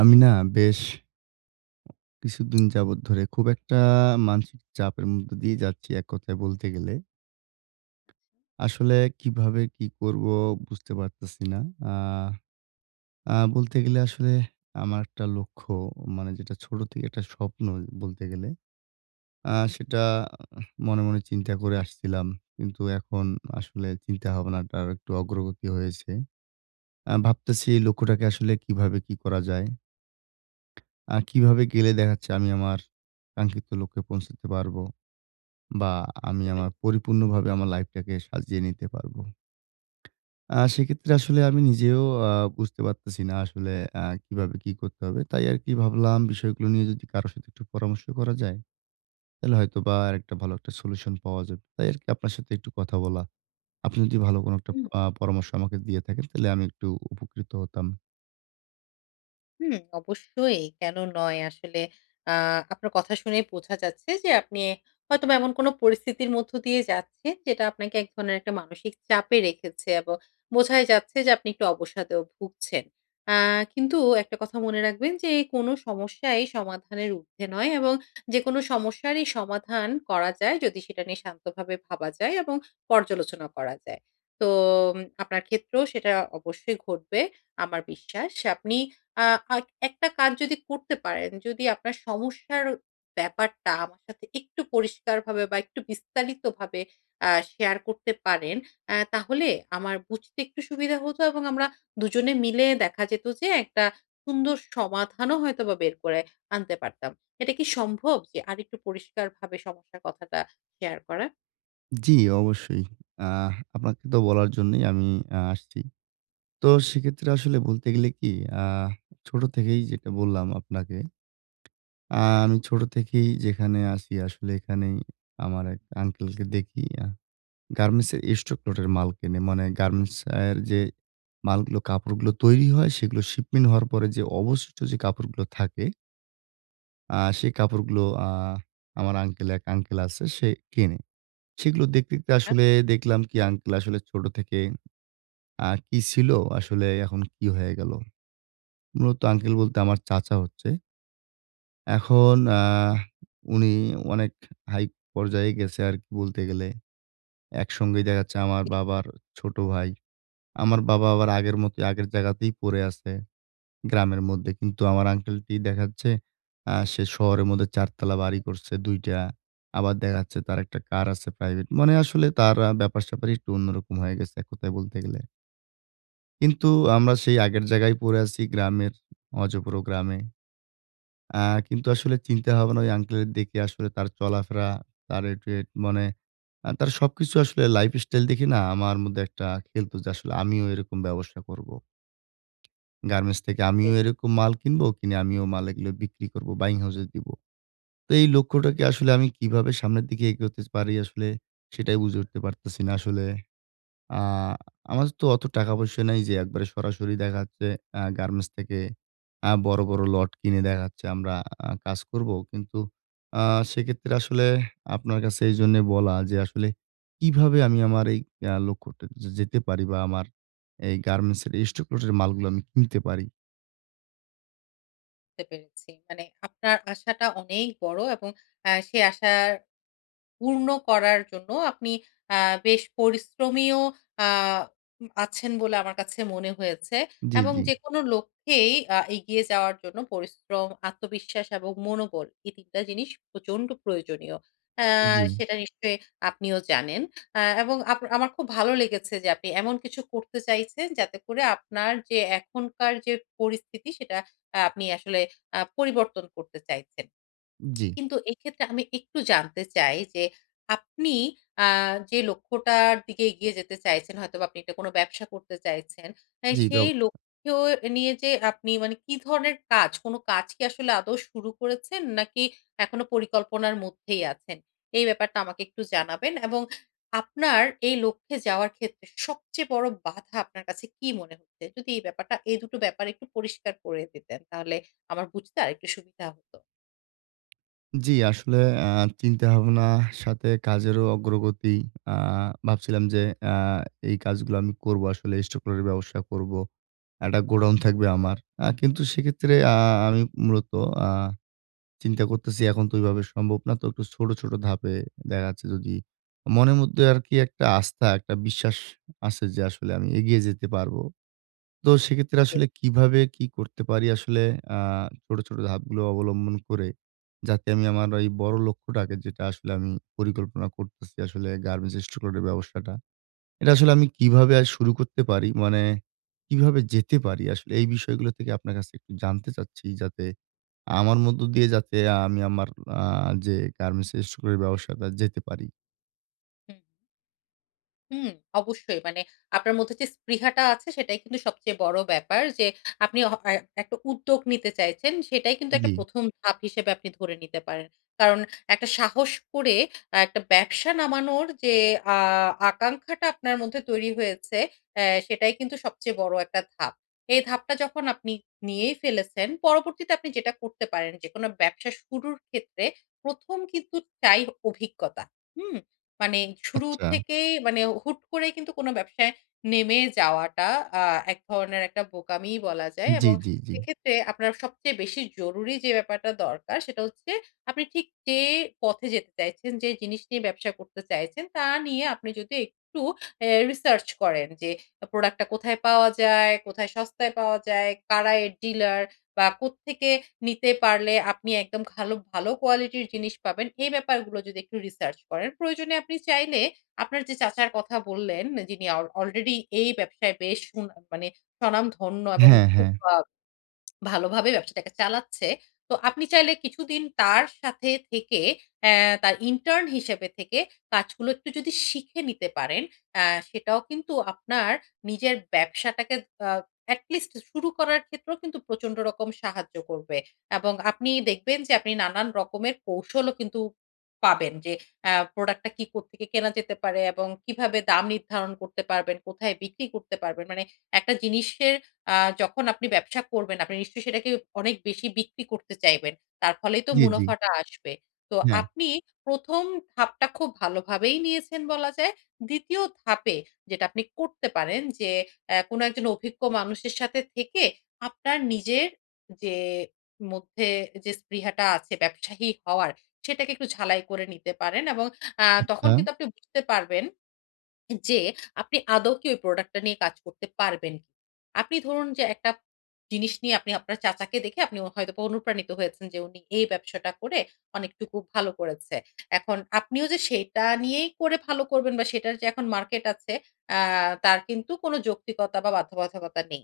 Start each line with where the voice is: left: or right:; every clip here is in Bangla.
right: আমি না বেশ, কিছুদিন যাবত ধরে খুব একটা মানসিক চাপের মধ্যে দিয়ে যাচ্ছি, এক কথায় বলতে গেলে। আসলে কিভাবে কি করবো বুঝতে পারতেছি না। আহ! আ বলতে গেলে আসলে আমার একটা লক্ষ্য, মানে যেটা ছোট থেকে একটা স্বপ্ন বলতে গেলে। আ সেটা মনে, মনে চিন্তা করে আসছিলাম। কিন্তু এখন আসলে চিন্তাভাবনাটা আরেকটু অগ্রগতি হয়েছে। আ ভাবতেছি এই লক্ষ্যটাকে আসলে কিভাবে কি করা যায়। আ কিভাবে গেলে দেখা যাচ্ছে আমি আমার কাঙ্ক্ষিত লক্ষ্যে পৌঁছতে পারবো। বা আমি
left: সেটাই।
right: আমার পরিপূর্ণভাবে আমার life টাকে সাজিয়ে নিতে পারবো। আ সেক্ষেত্রে আসলে আমি নিজেও আ বুঝতে পারতেছি না আসলে আ কিভাবে কি করতে হবে। তাই আরকি ভাবলাম বিষয়গুলো নিয়ে যদি কারো সাথে একটু পরামর্শ করা যায়, তাহলে হয়তোবা আরেকটা ভালো একটা solution পাওয়া যাবে। তাই আরকি আপনার সাথে একটু কথা বলা। আপনি যদি ভালো কোনো একটা
left: উম।
right: আ পরামর্শ আমাকে দিয়ে থাকেন, তাহলে আমি একটু উপকৃত হতাম।
left: হুম অবশ্যই, কেন নয়? আসলে আ আপনার কথা শুনেই বোঝা যাচ্ছে যে আপনি হয়তোবা এমন কোনো পরিস্থিতির মধ্য দিয়ে যাচ্ছেন যেটা আপনাকে এক ধরনের একটা মানসিক চাপে রেখেছে এবং বোঝাই যাচ্ছে যে আপনি একটু অবসাদেও ভুগছেন। আ কিন্তু একটা কথা মনে রাখবেন যে, কোনো সমস্যাই সমাধানের উর্ধ্বে নয় এবং যেকোনো সমস্যারই সমাধান করা যায় যদি সেটা নিয়ে শান্তভাবে ভাবা যায় এবং পর্যালোচনা করা যায়। তো আপনার ক্ষেত্রেও সেটা অবশ্যই ঘটবে আমার বিশ্বাস। আপনি আ আইক একটা কাজ যদি করতে পারেন, যদি আপনার সমস্যার ব্যাপারটা আমার সাথে একটু পরিষ্কারভাবে বা একটু বিস্তারিতভাবে আ শেয়ার করতে পারেন, অ্যা তাহলে আমার বুঝতে একটু সুবিধা হতো এবং আমরা দুজনে মিলে দেখা যেতো যে একটা সুন্দর সমাধানও হয়তো বা বের করে আনতে পারতাম। এটা কি সম্ভব, যে আরেকটু পরিষ্কারভাবে সমস্যার কথাটা শেয়ার করা?
right: জি অবশ্যই। আ আপনাকে তো বলার জন্যই আমি আসছি। তো সেক্ষেত্রে আসলে বলতে গেলে কি আ ছোট থেকেই যেটা বললাম আপনাকে আমি ছোট থেকেই যেখানে আছি আসলে এখানেই আমার এক আঙ্কেলকে দেখি আ গার্মেন্টস এর stock lot এর মাল কেনে, মানে গার্মেন্টস এর যে মালগুলো, কাপড়গুলো তৈরি হয়, সেগুলো shipmen হওয়ার পরে যে অবশিষ্ট যে কাপড়গুলো থাকে আ সেই কাপড়গুলো আ আমার আঙ্কেল এক আঙ্কেল আছে সে কেনে। সেগুলো দেখতে, দেখতে
left: আ
right: আসলে দেখলাম কি আঙ্কেল আসলে ছোট থেকে আ কি ছিল, আসলে এখন কি হয়ে গেল! মূলত আঙ্কেল বলতে আমার চাচা হচ্ছে। এখন আ উনি অনেক high পর্যায়ে গেছে আরকি বলতে গেলে। একসঙ্গেই দেখা যাচ্ছে আমার
left: [unintelligible]
right: বাবার ছোট ভাই। আমার বাবা আবার আগের মতোই, আগের জাগাতেই পরে আছে, গ্রামের মধ্যে কিন্তু আমার আঙ্কেলটি দেখাচ্ছে আ সে শহরের মধ্যে ৪ তালা বাড়ি করছে ২ টা। আবার দেখা-যাচ্ছে তার একটা car আছে private, মানে আসলে তার আ ব্যাপার-স্যাপারই একটু অন্যরকম হয়ে গেছে এক কথায় বলতে গেলে। কিন্তু আমরা সেই আগের জায়গায় পড়ে আছি গ্রামের, অজপাড়া গ্রামে। আ কিন্তু আসলে চিন্তা ভাবনা ঐ আঙ্কলের দেখে আসলে তার চলাফেরা, তার, [unintelligible] মানে তার সবকিছু আসলে lifestyle দেখে না, আমার মধ্যে একটা খেলতো যে আসলে আমিও এরকম ব্যবসা করবো। গার্মেন্টস থেকে আমিও
left: [unintelligible]
right: এরকম মাল কিনবো, কিনে আমিও মাল এগুলো বিক্রি করবো, buying house এ দিবো। তো এই লক্ষ্যটাকে আসলে আমি কিভাবে সামনের দিকে এগোতে স পারি আসলে, সেটাই বুঝে উঠতে পারতেছি না আসলে। আ আমাদের তো অতো টাকা পয়সা নাই যে একবারে সরাসরি দেখা যাচ্ছে আ গার্মেন্টস থেকে আ বড়, বড় lot কিনে দেখা যাচ্ছে আমরা আ কাজ করবো। কিন্তু আ সেক্ষেত্রে আসলেহ আপনার কাছে এইজন্যই বলা যে আসলে কিভাবে আমি আমার এই আ লক্ষ্যটা যে যেতে পারি বা আমার এই গার্মেন্টস এর stock lot এর মালগুলা আমি কিনতে পারি?
left: বুঝতে পেরেছি। মানে আপনার আশাটা অনেক বড় এবং আ সে আশার পূর্ণ করার জন্য আপনি আ বেশ পরিশ্রমীও আ উম আছেন বলে আমার কাছে মনে হয়েছে।
right: জি,
left: এবং
right: জি।
left: যেকোনো লক্ষ্যেই আ এগিয়ে যাওয়ার জন্য পরিশ্রম, আত্মবিশ্বাস এবং মনোবল, এই ৩ টা জিনিস প্রচন্ড প্রয়োজনীয়। আ
right: জি।
left: সেটা নিশ্চয়ই আপনিও জানেন। আ এবং আপ আমার খুব ভালো লেগেছে যে আপনি এমন কিছু করতে চাইছেন যাতে করে আপনার যে এখনকার যে পরিস্থিতি সেটা আ আপনি আসলে আ পরিবর্তন করতে চাইছেন।
right: জি।
left: কিন্তু এইক্ষেত্রে আমি একটু জানতে চাই যে আপনি আ যে লক্ষ্যটার দিকে এগিয়ে যেতে চাইছেন, হয়তোবা আপনি একটা কোনো ব্যবসা করতে চাইছেন, আ
right: জি,
left: সেই
right: ব্যব-সা।
left: লক্ষ্যেও এ নিয়ে যে আপনি মানে কি ধরনের কাজ, কোনো কাজ কি আসলে আদৌ শুরু করেছেন নাকি এখনো পরিকল্পনার মধ্যেই আছেন, এই ব্যাপারটা আমাকে একটু জানাবেন। এবং আপনার এই লক্ষ্যে যাওয়ার ক্ষেত্রে সবচেয়ে বড় বাধা আপনার কাছে কি মনে হচ্ছে, যদি এই ব্যাপারটা, এই ২ টো ব্যাপার একটু পরিষ্কার করে দিতেন তাহলে আমার বুঝতে আরেকটু সুবিধা হতো।
right: জি, আসলে আ চিন্তাভাবনা সাথে কাজেরও অগ্রগতি। আ ভাবছিলাম যে আ এই কাজগুলো আমি করবো আসলে stock lot এর ব্যবসা করবো। একটা গোডাউন থাকবে আমার। আ কিন্তু সেক্ষেত্রে আ আমি মূলত আ চিন্তা করতেছি এখন তো ওইভাবে সম্ভব না। তো কিছু ছোট, ছোট ধাপে দেখা যাচ্ছে যদি মনের মধ্যে আরকি একটা আস্থা, একটা বিশ্বাস আছে যে আসলে আমি এগিয়ে যেতে পারবো। তো সেক্ষেত্রে আসলে
left: [unintelligible]
right: কিভাবে কি করতে পারি আসলে আ ছোট, ছোট ধাপগুলো অবলম্বন করে, যাতে আমি আমার ঐ বড় লক্ষ্যটাকে যেটা আসলে আমি পরিকল্পনা করতেছি আসলে গার্মেন্টস stock lot এর ব্যবসাটা। এটা আসলে আমি কিভাবে আর শুরু করতে পারি, মানে কিভাবে যেতে পারি আসলে এই বিষয়গুলো থেকে আপনার কাছে একটু জানতে চাচ্ছি? যাতে আমার মধ্য দিয়ে যাতে আমি আমার আ যে গার্মেন্টস stock lot এর ব্যবসাটা যেতে পারি।
left: হুম। হুম, অবশ্যই। মানে আপনার মধ্যে যে স্পৃহাটা আছে সেটাই কিন্তু সবচেয়ে বড় ব্যাপার। যে আপনি হ এ একটা উদ্যোগ নিতে চাইছেন, সেটাই কিন্তু একটা
right: জ্বী।
left: ১ম ধাপ হিসেবে আপনি ধরে নিতে পারেন। কারণ একটা সাহস করে অ্যা একটা ব্যবসা নামানোর যে আ আকাঙ্খাটা আপনার মধ্যে তৈরি হয়েছে, এ্যা সেটাই কিন্তু সবচেয়ে বড় একটা ধাপ। এই ধাপটা যখন আপনি নিয়েই ফেলেছেন, পরবর্তীতে আপনি যেটা করতে পারেন, যেকোনো ব্যবসা শুরুর ক্ষেত্রে ১ম কিন্তু চাই অভিজ্ঞতা। হুম? মানে শুরু
right: আচ্ছা।
left: থেকেই মানে হুট করে কিন্তু কোনো ব্যবসায় নেমে যাওয়াটা আ এক ধরনের একটা বোকামিই বলা যায়।
right: জ্বী,
left: এবং
right: জ্বী, জ্বী।
left: সেক্ষেত্রে আপনার সবচেয়ে বেশি জরুরি যে ব্যাপারটা দরকার সেটা হচ্ছে আপনি ঠিক যে পথে যেতে চাইছেন, যেই জিনিস নিয়ে ব্যবসা করতে চাইছেন, তা নিয়ে আপনি যদি একটু অ্যা research করেন যে product টা কোথায় পাওয়া যায়, কোথায় সস্তায় পাওয়া যায়, কারা এর dealer বা কোত্থেকে নিতে পারলে আপনি একদম খালো ভালো কোয়ালিটির জিনিস পাবেন, এই ব্যাপারগুলো যদি একটু research করেন। প্রয়োজনে আপনি চাইলে আপনার যে চাচার কথা বললেন, যিনি অল already এই ব্যবসায় বেশ সুনাম মানে স্বনামধন্য এবং
right: হ্যাঁ,
left: খুব
right: হ্যাঁ।
left: আ ভালোভাবে ব্যবসাটাকে চালাচ্ছে, তো আপনি চাইলে কিছুদিন তার সাথে থেকে, এ্যা তার intern হিসেবে থেকে কাজগুলো একটু যদি শিখে নিতে পারেন, এ্যা সেটাও কিন্তু আপনার নিজের ব্যবসাটাকে আ at least শুরু করার ক্ষেত্রেও কিন্তু প্রচন্ড রকম সাহায্য করবে। এবং আপনি দেখবেন যে আপনি নানান রকমের কৌশলও কিন্তু পাবেন, যে এ্যা product টা কি, কোত্থেকে কেনা যেতে পারে এবং কিভাবে দাম নির্ধারণ করতে পারবেন, কোথায় বিক্রি করতে পারবেন। মানে একটা জিনিসের আ যখন আপনি ব্যবসা করবেন আপনি নিশ্চয়ই সেটাকে অনেক বেশি বিক্রি করতে চাইবেন। তার ফলেই তো
right: জ্বী, জ্বী।
left: মুনাফাটা আসবে। তো
right: হ্যাঁ।
left: আপনি ১ম ধাপটা খুব ভালোভাবেই নিয়েছেন বলা যায়। ২য় ধাপে যেটা আপনি করতে পারেন যে এ্যা কোনো একজন অভিজ্ঞ মানুষের সাথে থেকে, আপনার নিজের যে মধ্যে যে স্পৃহাটা আছে ব্যবসায়ী হওয়ার, সেটাকে একটু ঝালাই করে নিতে পারেন। এবং আ তখন
right: আচ্ছা।
left: কিন্তু আপনি বুঝতে পারবেন, যে আপনি আদৌ কি ঐ product টা নিয়ে কাজ করতে পারবেন। আপনি ধরুন যে একটা জিনিস নিয়ে আপনি আপনার চাচাকে দেখে আপনি ও হয়তো অনুপ্রাণিত হয়েছেন যে উনি এই ব্যবসাটা করে অনেকটুকু ভালো করেছে। এখন আপনিও যে সেইটা নিয়েই করে ভালো করবেন বা সেইটার যে এখন মার্কেট আছে, আ তার কিন্তু কোনো যৌক্তিকতা বা বাধ্যবাধকতা নেই।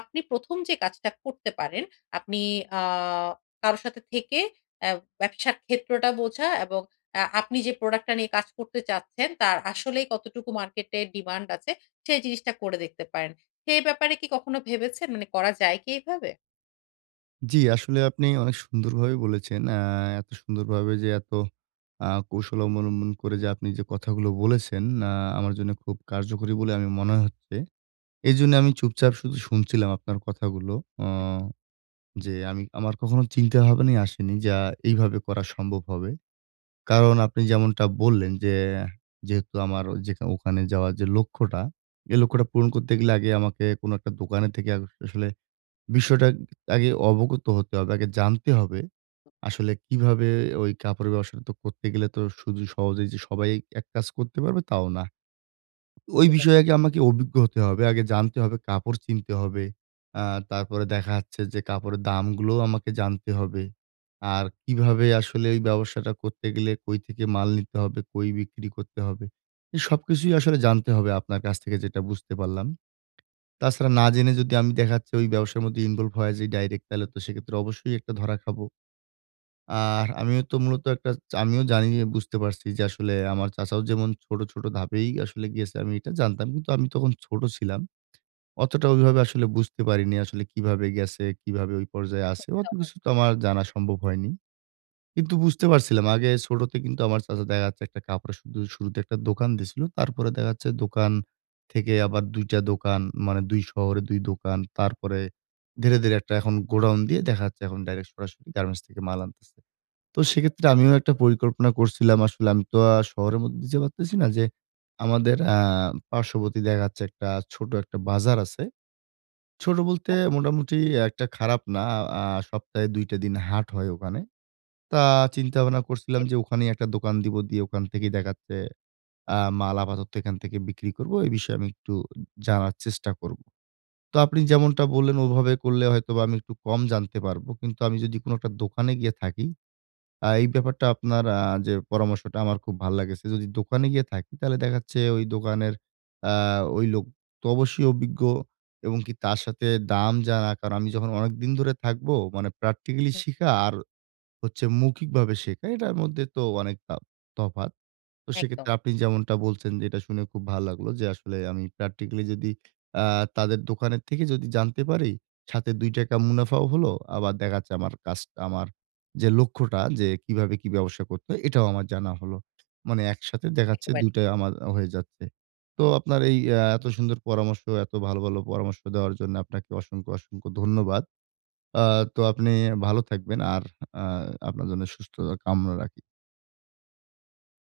left: আপনি ১ম যে কাজটা করতে পারেন, আপনি আ কারো সাথে থেকে এ্যা ব্যবসার ক্ষেত্রটা বোঝা এবং এ্যা আপনি যে product টা নিয়ে কাজ করতে চাচ্ছেন, তার আসলেই কতটুকু মার্কেটে demand আছে, সেই জিনিসটা করে দেখতে পারেন। সে ব্যাপারে কি কখনো ভেবেছেন? মানে করা যায় কি এভাবে?
right: জ্বী আসলে আপনি অনেক সুন্দরভাবেই বলেছেন! আ এত সুন্দরভাবে যে এত আ কৌশল অবলম্বন করে যে আপনি যে কথাগুলো বলেছেন, আ আমার জন্য খুব কার্যকরী বলে আমি মনে হচ্ছে। এজন্যে আমি চুপচাপ শুধু শুনছিলাম আপনার কথাগুলো। অ
left: হু, হু।
right: যে আমি আমার কখনো চিন্তা ভাবনাই আসেনি যা এইভাবে করা সম্ভব হবে। কারণ আপনি যেমনটা বললেন যে, অ্যা যেহেতু আমার ওই যেখা ওখানে যাওয়ার যে লক্ষ্যটা, এ লক্ষ্যটা পূরণ করতে গেলে, আগে আমাকে কোন একটা দোকানে থেকে আগো আসলে বিষয়টা উম আগে অবগত হতে হবে, আগে জানতে হবে, আসলে কিভাবে ওই কাপড়ের ব্যবসাটা তো করতে গেলে তো, শুধু সহজেই যে সবাই এক কাজ করতে পারবে, তাও না। ওই
left: হতে পারে।
right: বিষয়ে আগে আমাকে অভিজ্ঞ হতে হবে। আগে জানতে হবে, কাপড় চিনতে হবে। আ তারপরে দেখা যাচ্ছে যে কাপড়ের দামগুলোও আমাকে জানতে হবে। আর কিভাবে আসলে এই ব্যবসাটা করতে গেলে, কই থেকে মাল নিতে হবে, কই বিক্রি করতে হবে এ সবকিছুই আসলে জানতে হবে আপনার কাছ থেকে, যেটা বুঝতে পারলাম। তাছাড়া
left: হুম।
right: না জেনে যদি আমি দেখাচ্ছি ওই ব্যবসার মধ্যে ইনভলভ হয়া যাই ডাইরেক্ট তালে তো সেক্ষেত্রে অবশ্যই একটা ধরা খাবো। আহ আমিও তো মূলত একটা আমিও জানি যে বুঝতে পারছি যে আসলে আমার চাচাও যেমন ছোট, ছোট ধাপেই আসলে এগিয়েছে, আমি এটা জানতাম। কিন্তু আমি তখন ছোট ছিলাম। অতটা ওইভাবে আসলে বুঝতে পারিনি, আসলে কিভাবে গেছে, কিভাবে ওই পর্যায়ে আছে,
left: খুব
right: অত
left: সহজ।
right: কিছু তো আমার জানা সম্ভব হয়নি। কিন্তু বুঝতে পারছিলাম আগে ছোটতে কিন্তু আমার চাচা দেখা-যাচ্ছে একটা কাপড়ে শুধু শুরুতে একটা দোকান দিছিলো। তারপরে দেখা যাচ্ছে দোকান থেকে আবার ২ টা দোকান, মানে ২ শহরে ২ দোকান। তারপরে, ধীরে, ধীরে একটা এখন গোডাউন দিয়ে, দেখাচ্ছে এখন ডাইরেক্ট সরাসরি গার্মেন্টস থেকে মাল আনতেছে। তো সেক্ষেত্রে, আমিও একটা পরিকল্পনা করছিলাম আসলে আমি তো আ শহরের মধ্যে যে পারতিছি না যে, আমাদের অ্যা পার্শ্ববর্তী দেখাচ্ছে একটা ছোট, একটা বাজার আছে। ছোট বলতে,
left: হ্যাঁ।
right: মোটামুটি একটা খারাপ না। আ আ সপ্তাহে ২ টা দিন হাট হয় ওখানে। তা চিন্তা-ভাবনা করছিলাম
left: এ
right: যে, ওখানেই একটা দোকান দিব। দিয়ে, ওখান থেকেই দেখাচ্ছে আ মাল আপাতত এখান থেকে বিক্রি করব। এ বিষয়ে আমি একটু উম জানার চেষ্টা করব। তো আপনি যেমনটা বললেন, ওভাবে করলে হয়তো বা আমি একটু কম জানতে পারবো। কিন্তু আমি যদি কোন একটা দোকানে গিয়ে থাকি, আ এই ব্যাপারটা আপনার আ যে পরামর্শটা, আমার খুব ভাল লাগেছে যদি দোকানে গিয়ে থাকি, তালে দেখাচ্ছে ওই দোকানের আ ওই লোক তো অবশ্যই অভিজ্ঞ এবং কি তার সাথে দাম জানা। কারণ, আমি যখন অনেকদিন ধরে থাকবো, মানে practically
left: হু।
right: শিখা আর হচ্ছে মৌখিকভাবে শেখা, এটার মধ্যে তো অনেক তা তফা তো
left: একদম।
right: সেক্ষেত্রে আপনি যেমনটা বলছেন যে, এটা শুনে খুব ভাল লাগলো যে, আসলে আমি practically যদি আ তাদের দোকানের থেকে যদি জানতে পারি, সাথে ৳২ মুনাফাও হলো, আবার দেখাচ্ছে আমার কাজটা, আমার যে লক্ষ্যটা যে, "কীভাবে কি ব্যবসা করতে হয়?" এটাও আমার জানা হলো। মানে, একসাথে দেখাচ্ছে
left: একেবারেই।
right: ২ টাই আমার আ হয়ে যাচ্ছে। তো আপনার এই অ্যা এত সুন্দর পরামর্শ, এত ভালো, ভালো পরামর্শ দেওয়ার জন্য, আপনাকে অসংখ্য, অসংখ্য ধন্যবাদ। আ তো আপনি আ ভালো থাকবেন আর আ আপনার জন্য সুস্থতা কামনা রাখি।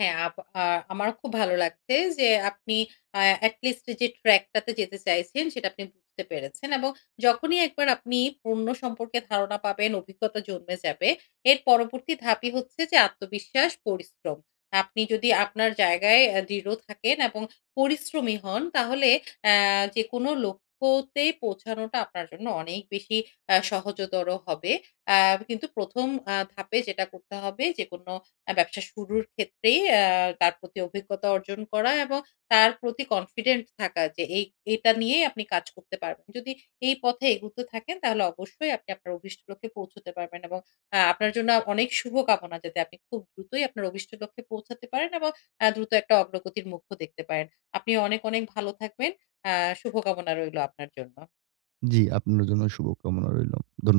left: হ্যাঁ আপ আ আমারও খুব ভালো লাগছে যে, আপনি আ এট লিস্ট এই যে track টাতে যেতে চাইছেন, সেটা আপনি বুঝতে পেরেছেন এবং যখনই একবার আপনি পণ্য সম্পর্কে ধারণা পাবেন, অভিজ্ঞতা জন্মে যাবে, এর পরবর্তী ধাপই হচ্ছে যে আত্মবিশ্বাস, পরিশ্রম। আপনি যদি আপনার জায়গায় অ্যা দৃঢ় থাকেন এবং পরিশ্রমী হন, তাহলে অ্যা যেকোনো লক্ষ্যতেই পৌঁছানোটা আপনার জন্য অনেক বেশি আ সহজতর হবে। আ কিন্তু ১ম আ ধাপে যেটা করতে হবে, যে কোন আ ব্যবসা শুরুর ক্ষেত্রেই আ তার প্রতি অভিজ্ঞতা অর্জন করা, এবং তার প্রতি কনফিডেন্ট থাকা যে, এই এটা নিয়েই আপনি কাজ করতে পারবেন। যদি এই পথে এগুতে থাকেন, তাহলে অবশ্যই, আপনি আপনার অভিষ্ট লক্ষ্যে পৌঁছুতে পারবেন। এবং আ আপনার জন্য আ অনেক শুভকামনা, যাতে আপনি খুব দ্রুতই আপনার অভিষ্ট লক্ষ্যে পৌঁছাতে পারেন এবং অ্যা দ্রুত, একটা অগ্রগতির মুখও দেখতে পারেন। আপনি অনেক, অনেক ভালো থাকবেন। আ শুভকামনা রইলো আপনার জন্য।
right: জ্বী, আপনার জন্য শুভকামনা রইল। ধন্য